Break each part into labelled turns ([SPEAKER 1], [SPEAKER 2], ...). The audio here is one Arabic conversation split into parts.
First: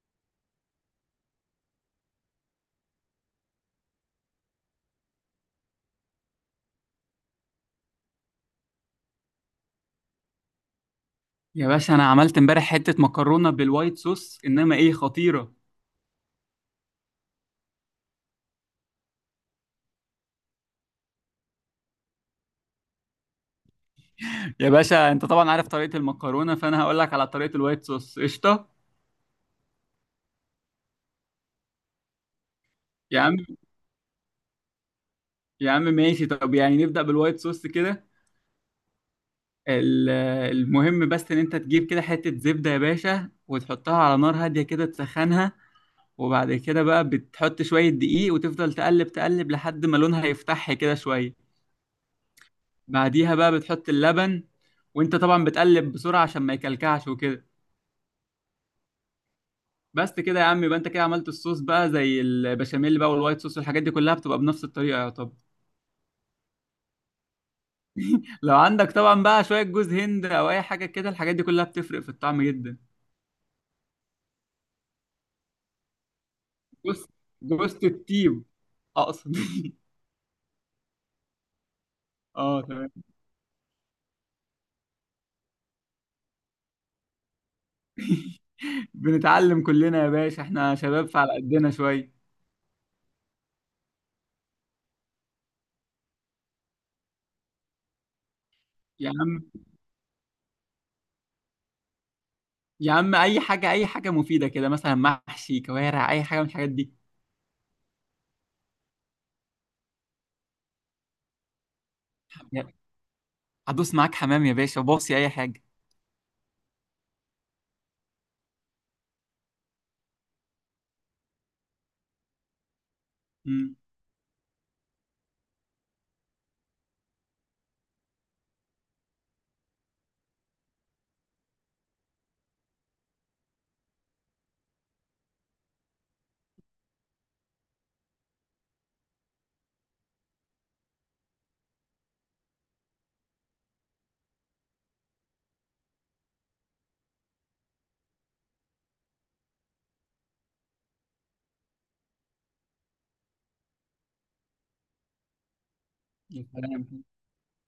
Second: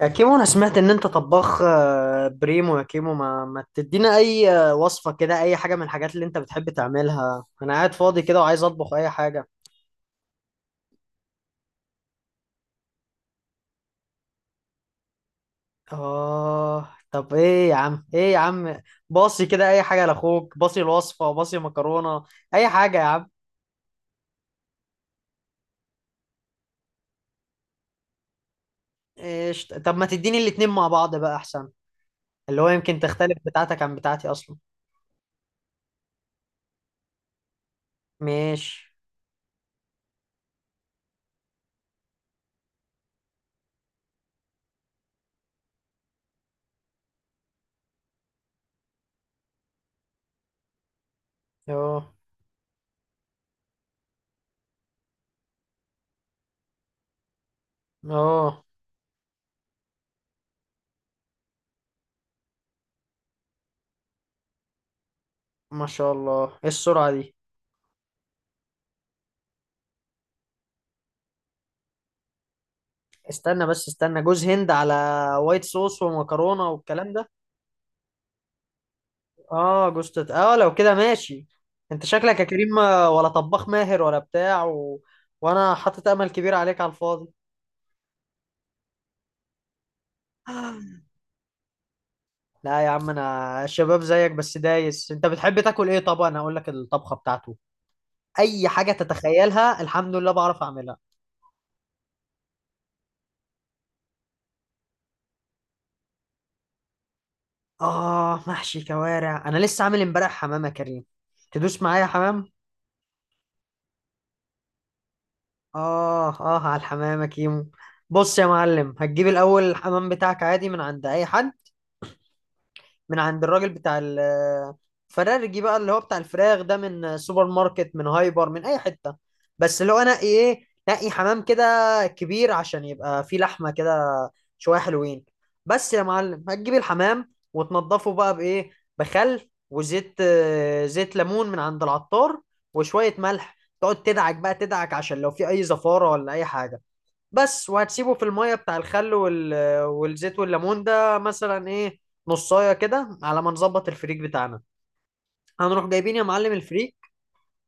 [SPEAKER 1] يا كيمو، انا سمعت ان انت طباخ بريمو. يا كيمو، ما تدينا اي وصفة كده، اي حاجة من الحاجات اللي انت بتحب تعملها. انا قاعد فاضي كده وعايز اطبخ اي حاجة.
[SPEAKER 2] يا باشا، انا عملت امبارح حته مكرونه بالوايت صوص انما ايه خطيره.
[SPEAKER 1] اه، طب ايه يا عم؟ ايه يا عم؟ باصي كده اي حاجة لاخوك. باصي الوصفة. باصي مكرونة. اي حاجة يا عم.
[SPEAKER 2] يا باشا، انت طبعا عارف طريقه المكرونه، فانا هقول لك على طريقه الوايت صوص قشطه.
[SPEAKER 1] إيش؟ طب ما تديني الاتنين مع بعض بقى احسن. اللي هو يمكن
[SPEAKER 2] يا عم
[SPEAKER 1] تختلف بتاعتك عن بتاعتي اصلا.
[SPEAKER 2] يا عم ماشي، طب يعني نبدا بالوايت صوص كده.
[SPEAKER 1] ماشي.
[SPEAKER 2] ال- المهم بس ان انت تجيب كده حته زبده يا باشا، وتحطها على نار هاديه كده تسخنها. وبعد كده بقى بتحط شويه دقيق، وتفضل تقلب تقلب لحد ما لونها يفتح كده شويه.
[SPEAKER 1] اه،
[SPEAKER 2] بعديها بقى بتحط اللبن، وانت طبعا بتقلب بسرعه عشان ما يكلكعش وكده.
[SPEAKER 1] اه.
[SPEAKER 2] بس كده يا عم، يبقى انت كده عملت الصوص بقى زي البشاميل بقى، والوايت صوص والحاجات دي كلها بتبقى بنفس الطريقه يا طب.
[SPEAKER 1] ما شاء الله، ايه السرعة دي!
[SPEAKER 2] لو عندك طبعا بقى شويه جوز هند او اي حاجه كده، الحاجات دي كلها بتفرق في الطعم جدا.
[SPEAKER 1] استنى، بس استنى، جوز هند على وايت صوص ومكرونة
[SPEAKER 2] جوز
[SPEAKER 1] والكلام ده؟
[SPEAKER 2] جوز الطيب. آه، اقصد
[SPEAKER 1] اه، جوز تت... اه لو كده ماشي. انت شكلك يا
[SPEAKER 2] اه
[SPEAKER 1] كريم
[SPEAKER 2] تمام.
[SPEAKER 1] ولا طباخ ماهر ولا بتاع وانا حاطط امل كبير عليك على الفاضي.
[SPEAKER 2] بنتعلم كلنا يا باشا، احنا شباب فعلى قدنا شويه.
[SPEAKER 1] لا يا عم، انا شباب زيك، بس دايس. انت بتحب تاكل ايه؟ طبعا انا اقول لك الطبخة بتاعته. اي حاجة
[SPEAKER 2] يا عم
[SPEAKER 1] تتخيلها، الحمد لله، بعرف اعملها.
[SPEAKER 2] يا عم اي حاجه اي حاجه مفيده كده، مثلا محشي كوارع اي حاجه من الحاجات دي.
[SPEAKER 1] اه، محشي كوارع. انا لسه عامل امبارح حمام يا كريم. تدوس معايا حمام؟
[SPEAKER 2] هدوس معاك حمام يا باشا، باصي اي حاجه.
[SPEAKER 1] آه، آه، على الحمام يا كيمو. بص يا معلم، هتجيب الأول الحمام بتاعك عادي من عند أي حد. من عند الراجل
[SPEAKER 2] امم.
[SPEAKER 1] بتاع الفرارجي بقى، اللي هو بتاع الفراخ ده، من سوبر ماركت، من هايبر، من أي حتة. بس اللي هو نقي إيه، نقي حمام كده، كبير عشان يبقى فيه لحمة كده، شوية حلوين. بس يا معلم، هتجيب الحمام وتنضفه بقى بإيه؟ بخل وزيت، زيت ليمون من عند العطار، وشوية ملح. تقعد تدعك بقى تدعك، عشان لو في أي زفارة ولا أي حاجة. بس. وهتسيبه في المية بتاع الخل والزيت والليمون ده، مثلا ايه، نصاية كده، على ما نظبط الفريك بتاعنا. هنروح جايبين يا
[SPEAKER 2] يا
[SPEAKER 1] معلم الفريك.
[SPEAKER 2] سلام.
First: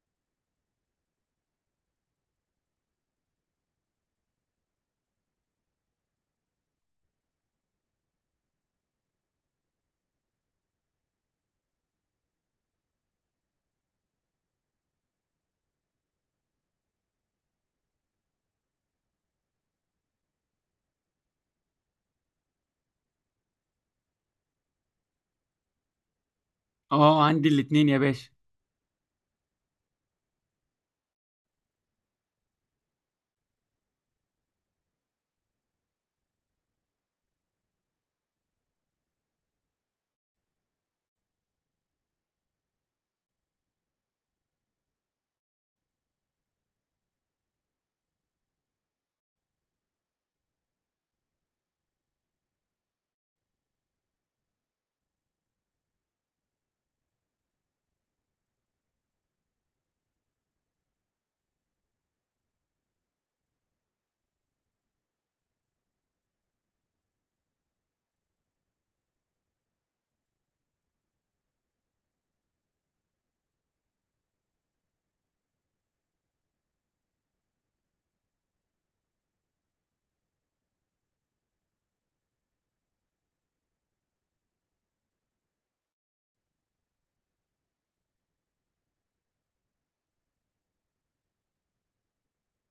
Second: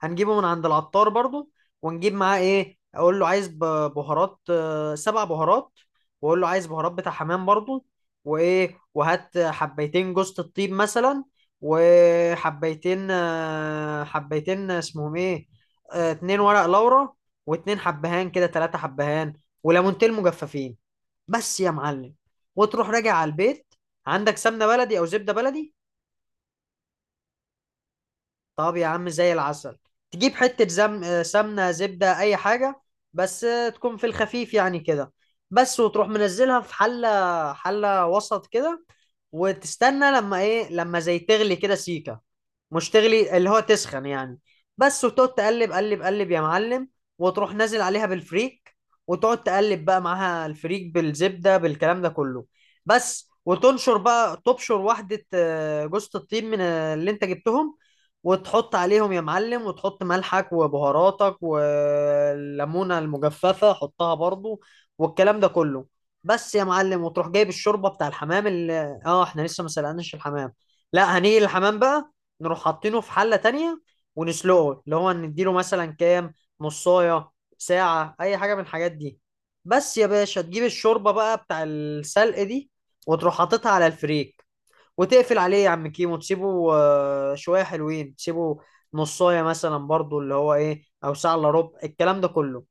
[SPEAKER 1] هنجيبه من عند العطار برضو. ونجيب معاه ايه؟ اقول له عايز بهارات، سبع بهارات. واقول له عايز بهارات بتاع حمام برضو. وايه، وهات حبيتين جوزة الطيب مثلا. وحبيتين آه، حبيتين اسمهم ايه؟ اتنين ورق لورا، واتنين حبهان كده، تلاتة حبهان، وليمونتين مجففين. بس يا معلم. وتروح راجع على البيت. عندك سمنه بلدي او زبده بلدي؟
[SPEAKER 2] اه عندي الاتنين يا باشا.
[SPEAKER 1] طب يا عم، زي العسل. تجيب حتة زم... آه، سمنة زبدة أي حاجة، بس، تكون في الخفيف يعني كده. بس، وتروح منزلها في حلة، حلة وسط كده. وتستنى لما إيه، لما زي تغلي كده سيكة. مش تغلي، اللي هو تسخن يعني. بس، وتقعد تقلب قلب قلب يا معلم. وتروح نازل عليها بالفريك. وتقعد تقلب بقى معاها الفريك، بالزبدة، بالكلام ده كله. بس، وتنشر بقى تبشر واحدة، جوزة الطيب من اللي انت جبتهم، وتحط عليهم يا معلم، وتحط ملحك وبهاراتك، والليمونة المجففة حطها برضو، والكلام ده كله. بس يا معلم، وتروح جايب الشوربة بتاع الحمام اللي احنا لسه ما سلقناش الحمام. لا، هنيجي الحمام بقى. نروح حاطينه في حلة تانية، ونسلقه، اللي هو نديله مثلا كام؟ نصاية، ساعة، أي حاجة من الحاجات دي. بس يا باشا، تجيب الشوربة بقى بتاع السلق دي، وتروح حاططها على الفريك، وتقفل عليه يا عم كيمو. تسيبه شوية حلوين، تسيبه نصاية مثلا برضو، اللي هو ايه، او ساعة الا ربع، الكلام ده كله.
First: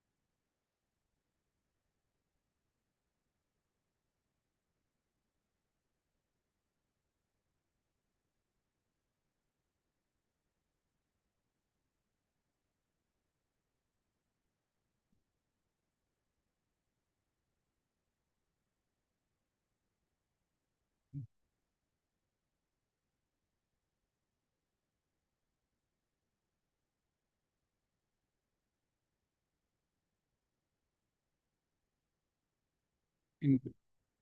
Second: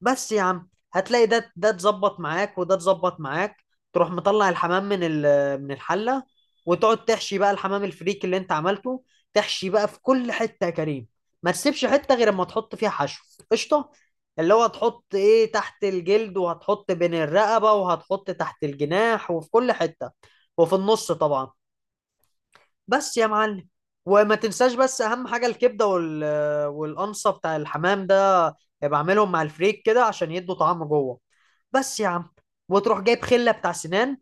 [SPEAKER 1] بس يا عم، هتلاقي ده اتظبط معاك وده اتظبط معاك. تروح مطلع الحمام من الحلة، وتقعد تحشي بقى الحمام الفريك اللي انت عملته. تحشي بقى في كل حتة يا كريم، ما تسيبش حتة غير اما تحط فيها حشو. قشطة. اللي هو هتحط ايه تحت الجلد، وهتحط بين الرقبة، وهتحط تحت الجناح، وفي كل حتة، وفي النص طبعا. بس يا معلم. وما تنساش بس اهم حاجه الكبده والقنصه بتاع الحمام ده، بعملهم مع الفريك كده عشان يدوا طعم جوه. بس يا عم. وتروح جايب خله
[SPEAKER 2] انت.
[SPEAKER 1] بتاع سنان،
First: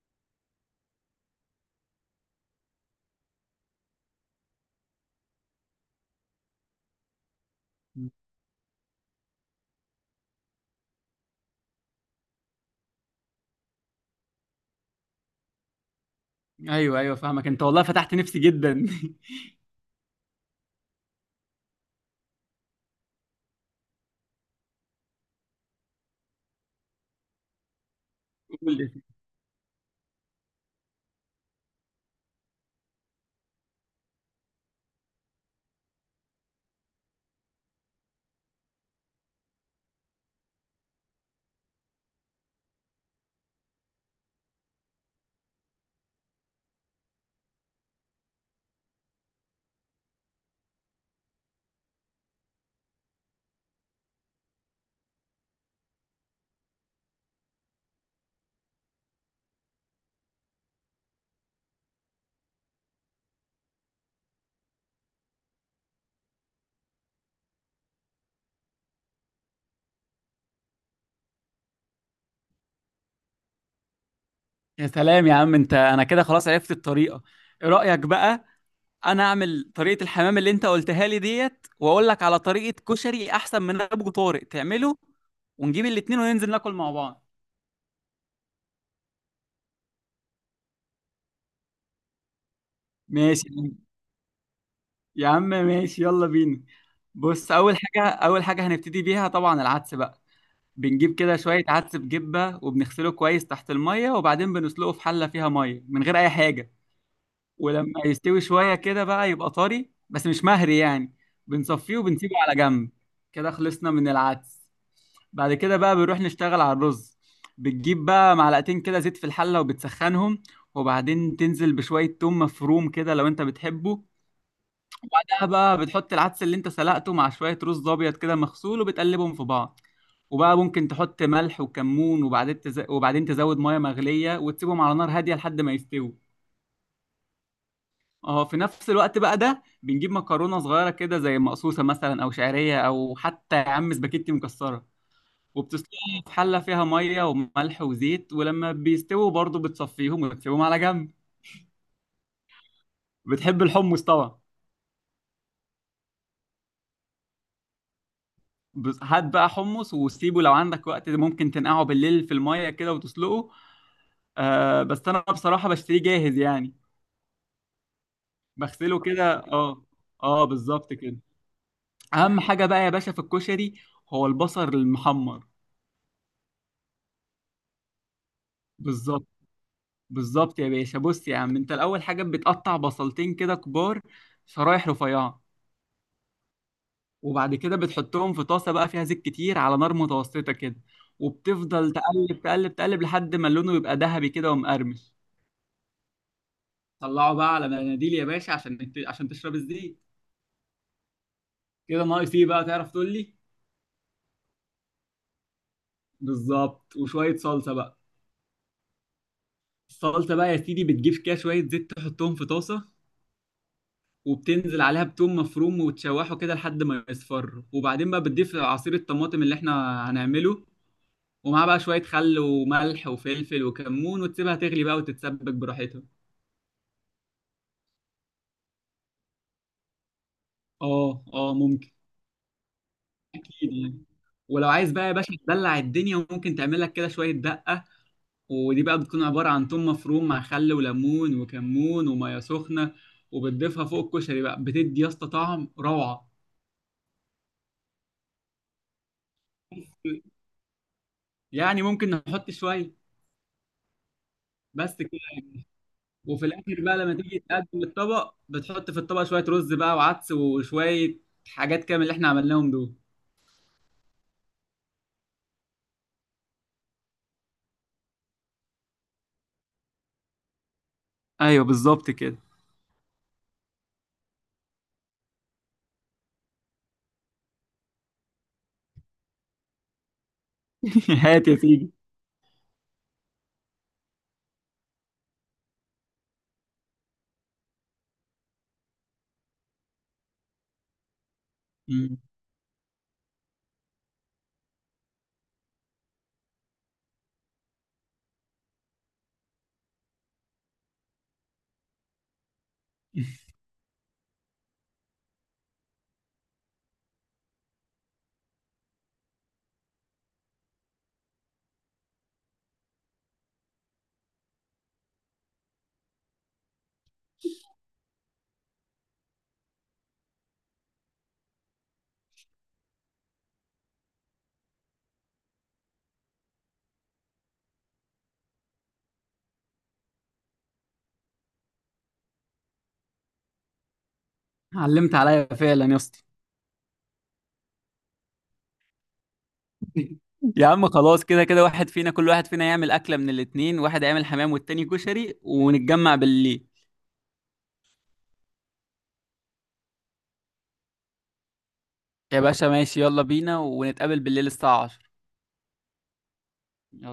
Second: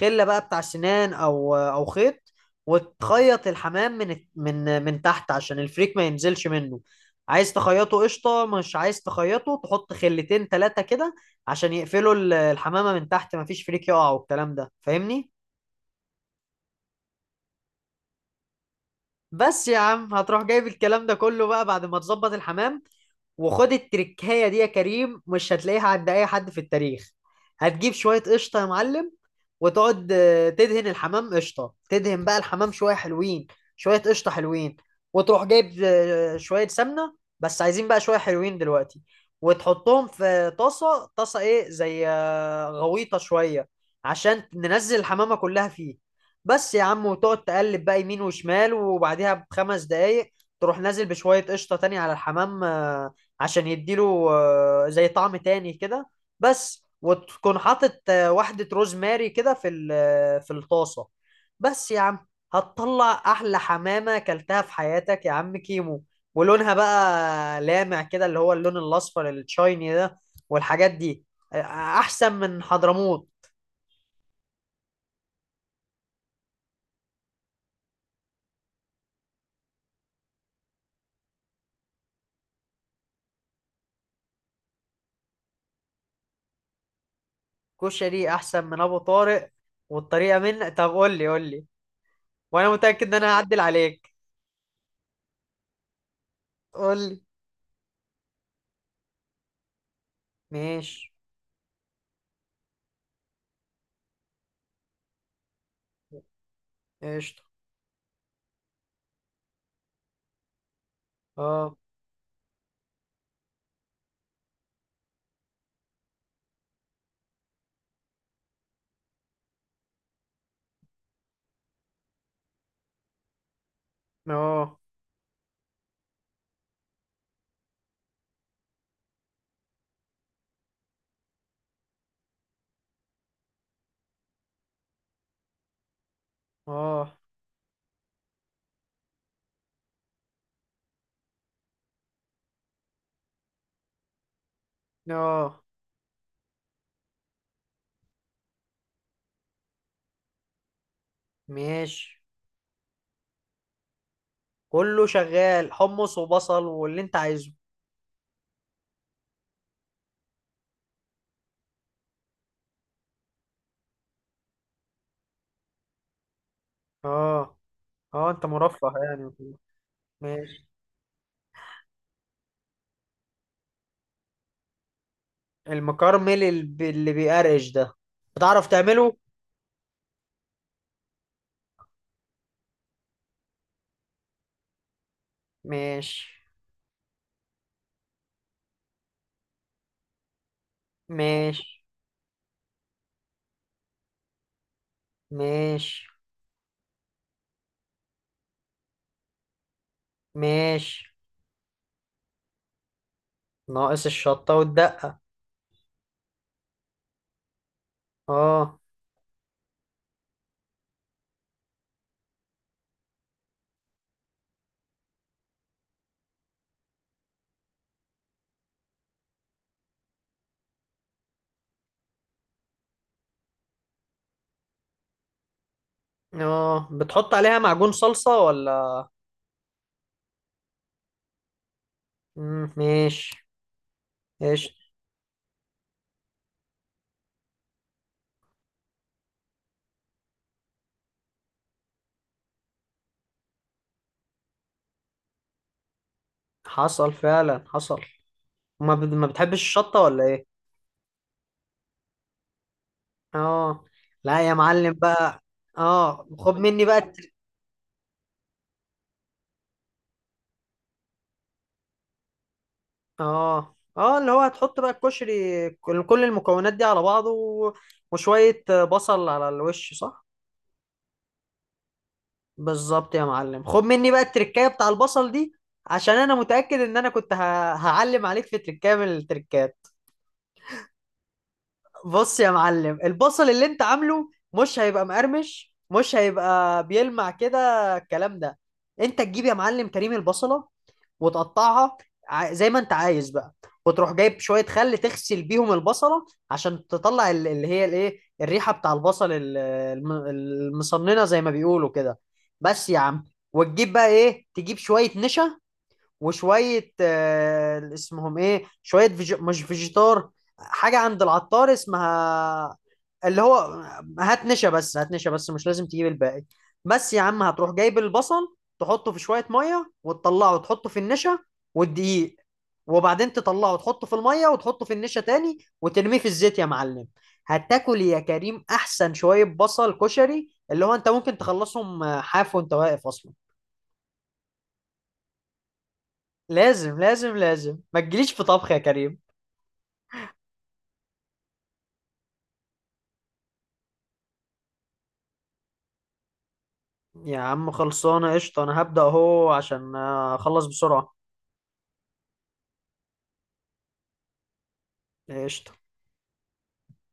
[SPEAKER 1] خله بقى بتاع سنان، او خيط. وتخيط الحمام من تحت، عشان الفريك ما ينزلش منه. عايز تخيطه قشطه، مش عايز تخيطه تحط خلتين ثلاثه كده، عشان يقفلوا الحمامه من تحت، ما فيش فريك يقع والكلام ده، فاهمني؟
[SPEAKER 2] ايوه ايوه فاهمك، انت والله فتحت نفسي جدا.
[SPEAKER 1] بس يا عم، هتروح جايب الكلام ده كله بقى بعد ما تظبط الحمام. وخد التركايه دي يا كريم، مش هتلاقيها عند اي حد في التاريخ. هتجيب شويه قشطه يا
[SPEAKER 2] قول.
[SPEAKER 1] معلم، وتقعد تدهن الحمام قشطه، تدهن بقى الحمام شويه حلوين، شويه قشطه حلوين. وتروح جايب شويه سمنه، بس عايزين بقى شويه حلوين دلوقتي، وتحطهم في طاسه، طاسه ايه، زي غويطه شويه، عشان ننزل الحمامه كلها فيه. بس يا عم، وتقعد تقلب بقى يمين وشمال، وبعديها ب5 دقايق تروح نازل بشويه قشطه تاني على الحمام، عشان يديله زي طعم تاني كده. بس، وتكون حاطط واحدة روزماري كده في في الطاسة. بس يا عم، هتطلع أحلى حمامة أكلتها في حياتك يا عم كيمو. ولونها بقى لامع كده، اللي هو اللون الأصفر التشايني ده، والحاجات دي. آه، أحسن من حضرموت.
[SPEAKER 2] يا سلام يا عم، انت انا كده خلاص عرفت الطريقه. ايه رايك بقى؟ انا اعمل طريقه الحمام اللي انت قلتها لي ديت، واقول لك على طريقه كشري احسن من ابو طارق تعمله، ونجيب الاتنين وننزل ناكل مع بعض.
[SPEAKER 1] كشري أحسن من أبو طارق، والطريقة طب قول لي، قول لي. وأنا متأكد إن أنا
[SPEAKER 2] ماشي.
[SPEAKER 1] هعدل عليك.
[SPEAKER 2] يا عم ماشي، يلا بينا.
[SPEAKER 1] قول لي.
[SPEAKER 2] بص، اول حاجه اول حاجه هنبتدي بيها طبعا العدس بقى.
[SPEAKER 1] ماشي.
[SPEAKER 2] بنجيب كده شويه عدس بجبه، وبنغسله كويس تحت الميه، وبعدين بنسلقه في حله فيها ميه من غير اي حاجه.
[SPEAKER 1] قشطة.
[SPEAKER 2] ولما يستوي شوية كده بقى يبقى طري بس مش مهري يعني،
[SPEAKER 1] اه،
[SPEAKER 2] بنصفيه وبنسيبه على جنب. كده خلصنا من العدس. بعد كده بقى بنروح نشتغل على الرز. بتجيب بقى معلقتين كده زيت في الحلة وبتسخنهم، وبعدين تنزل بشوية توم مفروم كده لو انت بتحبه.
[SPEAKER 1] اه،
[SPEAKER 2] بعدها بقى بتحط العدس اللي انت سلقته مع شوية رز أبيض كده مغسول، وبتقلبهم في بعض. وبقى ممكن تحط ملح وكمون، وبعدين تزود مية مغلية، وتسيبهم على نار هادية لحد ما يستووا.
[SPEAKER 1] اه،
[SPEAKER 2] اه، في نفس الوقت بقى ده بنجيب مكرونه صغيره كده زي مقصوصه مثلا، او شعريه، او حتى يا عم سباكيتي مكسره،
[SPEAKER 1] اه.
[SPEAKER 2] وبتسلقها في حله فيها ميه وملح وزيت، ولما بيستووا برضه بتصفيهم وتسيبهم على جنب.
[SPEAKER 1] ماشي.
[SPEAKER 2] بتحب الحمص طبعا؟
[SPEAKER 1] كله شغال، حمص وبصل واللي انت عايزه.
[SPEAKER 2] بس هات بقى حمص وسيبه، لو عندك وقت ده ممكن تنقعه بالليل في الميه كده وتسلقه. آه بس انا بصراحه بشتريه جاهز يعني.
[SPEAKER 1] اه، اه، انت مرفه
[SPEAKER 2] بغسله
[SPEAKER 1] يعني
[SPEAKER 2] كده،
[SPEAKER 1] وكده.
[SPEAKER 2] اه. اه
[SPEAKER 1] ماشي.
[SPEAKER 2] بالظبط كده. اهم حاجه بقى يا باشا في الكشري هو البصل المحمر.
[SPEAKER 1] المكرمل اللي بيقرقش ده. بتعرف تعمله؟
[SPEAKER 2] بالظبط. بالظبط يا باشا. بص يا عم، انت الاول حاجه بتقطع بصلتين كده كبار، شرايح رفيعه.
[SPEAKER 1] ماشي.
[SPEAKER 2] وبعد كده بتحطهم في طاسه بقى فيها زيت كتير على نار متوسطه كده.
[SPEAKER 1] ماشي.
[SPEAKER 2] وبتفضل تقلب تقلب تقلب لحد ما لونه يبقى ذهبي كده ومقرمش.
[SPEAKER 1] ماشي.
[SPEAKER 2] طلعه بقى على مناديل يا باشا، عشان تشرب الزيت.
[SPEAKER 1] ماشي.
[SPEAKER 2] كده ناقص ايه بقى تعرف تقول لي؟
[SPEAKER 1] ناقص الشطة والدقة.
[SPEAKER 2] بالظبط، وشويه صلصه بقى.
[SPEAKER 1] اه،
[SPEAKER 2] الصلصه بقى يا سيدي بتجيب كده شويه زيت تحطهم في طاسه، وبتنزل عليها بتوم مفروم وتشوحه كده لحد ما يصفر، وبعدين بقى بتضيف عصير الطماطم اللي احنا هنعمله، ومعاه بقى شوية خل وملح وفلفل وكمون، وتسيبها تغلي بقى وتتسبك براحتها.
[SPEAKER 1] اه، بتحط عليها معجون صلصة ولا؟
[SPEAKER 2] اه اه ممكن.
[SPEAKER 1] مم. ماشي.
[SPEAKER 2] اكيد يعني. ولو
[SPEAKER 1] ايش؟
[SPEAKER 2] عايز بقى يا باشا تدلع الدنيا، ممكن تعمل لك كده شوية دقة. ودي بقى بتكون عبارة عن توم مفروم مع خل وليمون وكمون ومية سخنة، وبتضيفها فوق الكشري بقى، بتدي يا اسطى طعم روعة.
[SPEAKER 1] حصل فعلا، حصل. ما بتحبش الشطة ولا ايه؟
[SPEAKER 2] يعني ممكن نحط شوية.
[SPEAKER 1] اه. لا يا معلم
[SPEAKER 2] بس.
[SPEAKER 1] بقى. اه،
[SPEAKER 2] وفي
[SPEAKER 1] خد
[SPEAKER 2] الاخر
[SPEAKER 1] مني بقى
[SPEAKER 2] بقى لما تيجي تقدم الطبق بتحط في الطبق شويه رز بقى وعدس وشويه حاجات كده من اللي احنا عملناهم دول.
[SPEAKER 1] اه، اه، اللي هو هتحط بقى الكشري، كل المكونات دي على بعضه وشوية بصل على الوش، صح؟
[SPEAKER 2] ايوه بالظبط كده.
[SPEAKER 1] بالظبط يا معلم، خد مني بقى التركاية بتاع البصل دي. عشان انا متأكد ان انا كنت هعلم عليك في تركاية من التركات.
[SPEAKER 2] هات يا سيدي.
[SPEAKER 1] بص يا معلم، البصل اللي انت عامله مش هيبقى مقرمش، مش هيبقى بيلمع كده، الكلام ده. انت تجيب يا معلم كريم البصلة وتقطعها
[SPEAKER 2] مم.
[SPEAKER 1] زي ما انت عايز بقى. وتروح جايب شوية خل تغسل بيهم البصلة، عشان تطلع اللي هي الايه، الريحة بتاع البصل المصننة زي ما بيقولوا كده. بس يا عم، وتجيب بقى ايه، تجيب شوية نشا، وشوية اسمهم ايه، شوية مش فيجيتار، حاجة عند العطار اسمها. اللي هو هات نشا بس، هات نشا بس، مش لازم تجيب الباقي. بس يا عم، هتروح جايب البصل، تحطه في شوية مية وتطلعه وتحطه في النشا والدقيق، وبعدين تطلعه وتحطه في المية، وتحطه في النشا تاني، وترميه في الزيت يا معلم. هتاكل يا كريم احسن شوية بصل كشري، اللي هو انت ممكن تخلصهم حاف وانت واقف اصلا.
[SPEAKER 2] علمت عليا فعلا يا اسطى.
[SPEAKER 1] لازم، لازم، لازم ما تجيليش في طبخ يا كريم.
[SPEAKER 2] يا عم خلاص، كده كده واحد فينا، كل واحد فينا يعمل أكلة من الاتنين، واحد هيعمل حمام والتاني كشري، ونتجمع بالليل.
[SPEAKER 1] يا عم، خلصانه قشطه، انا هبدأ اهو عشان اخلص بسرعه.
[SPEAKER 2] يا باشا ماشي، يلا بينا ونتقابل بالليل الساعة 10
[SPEAKER 1] قشطه.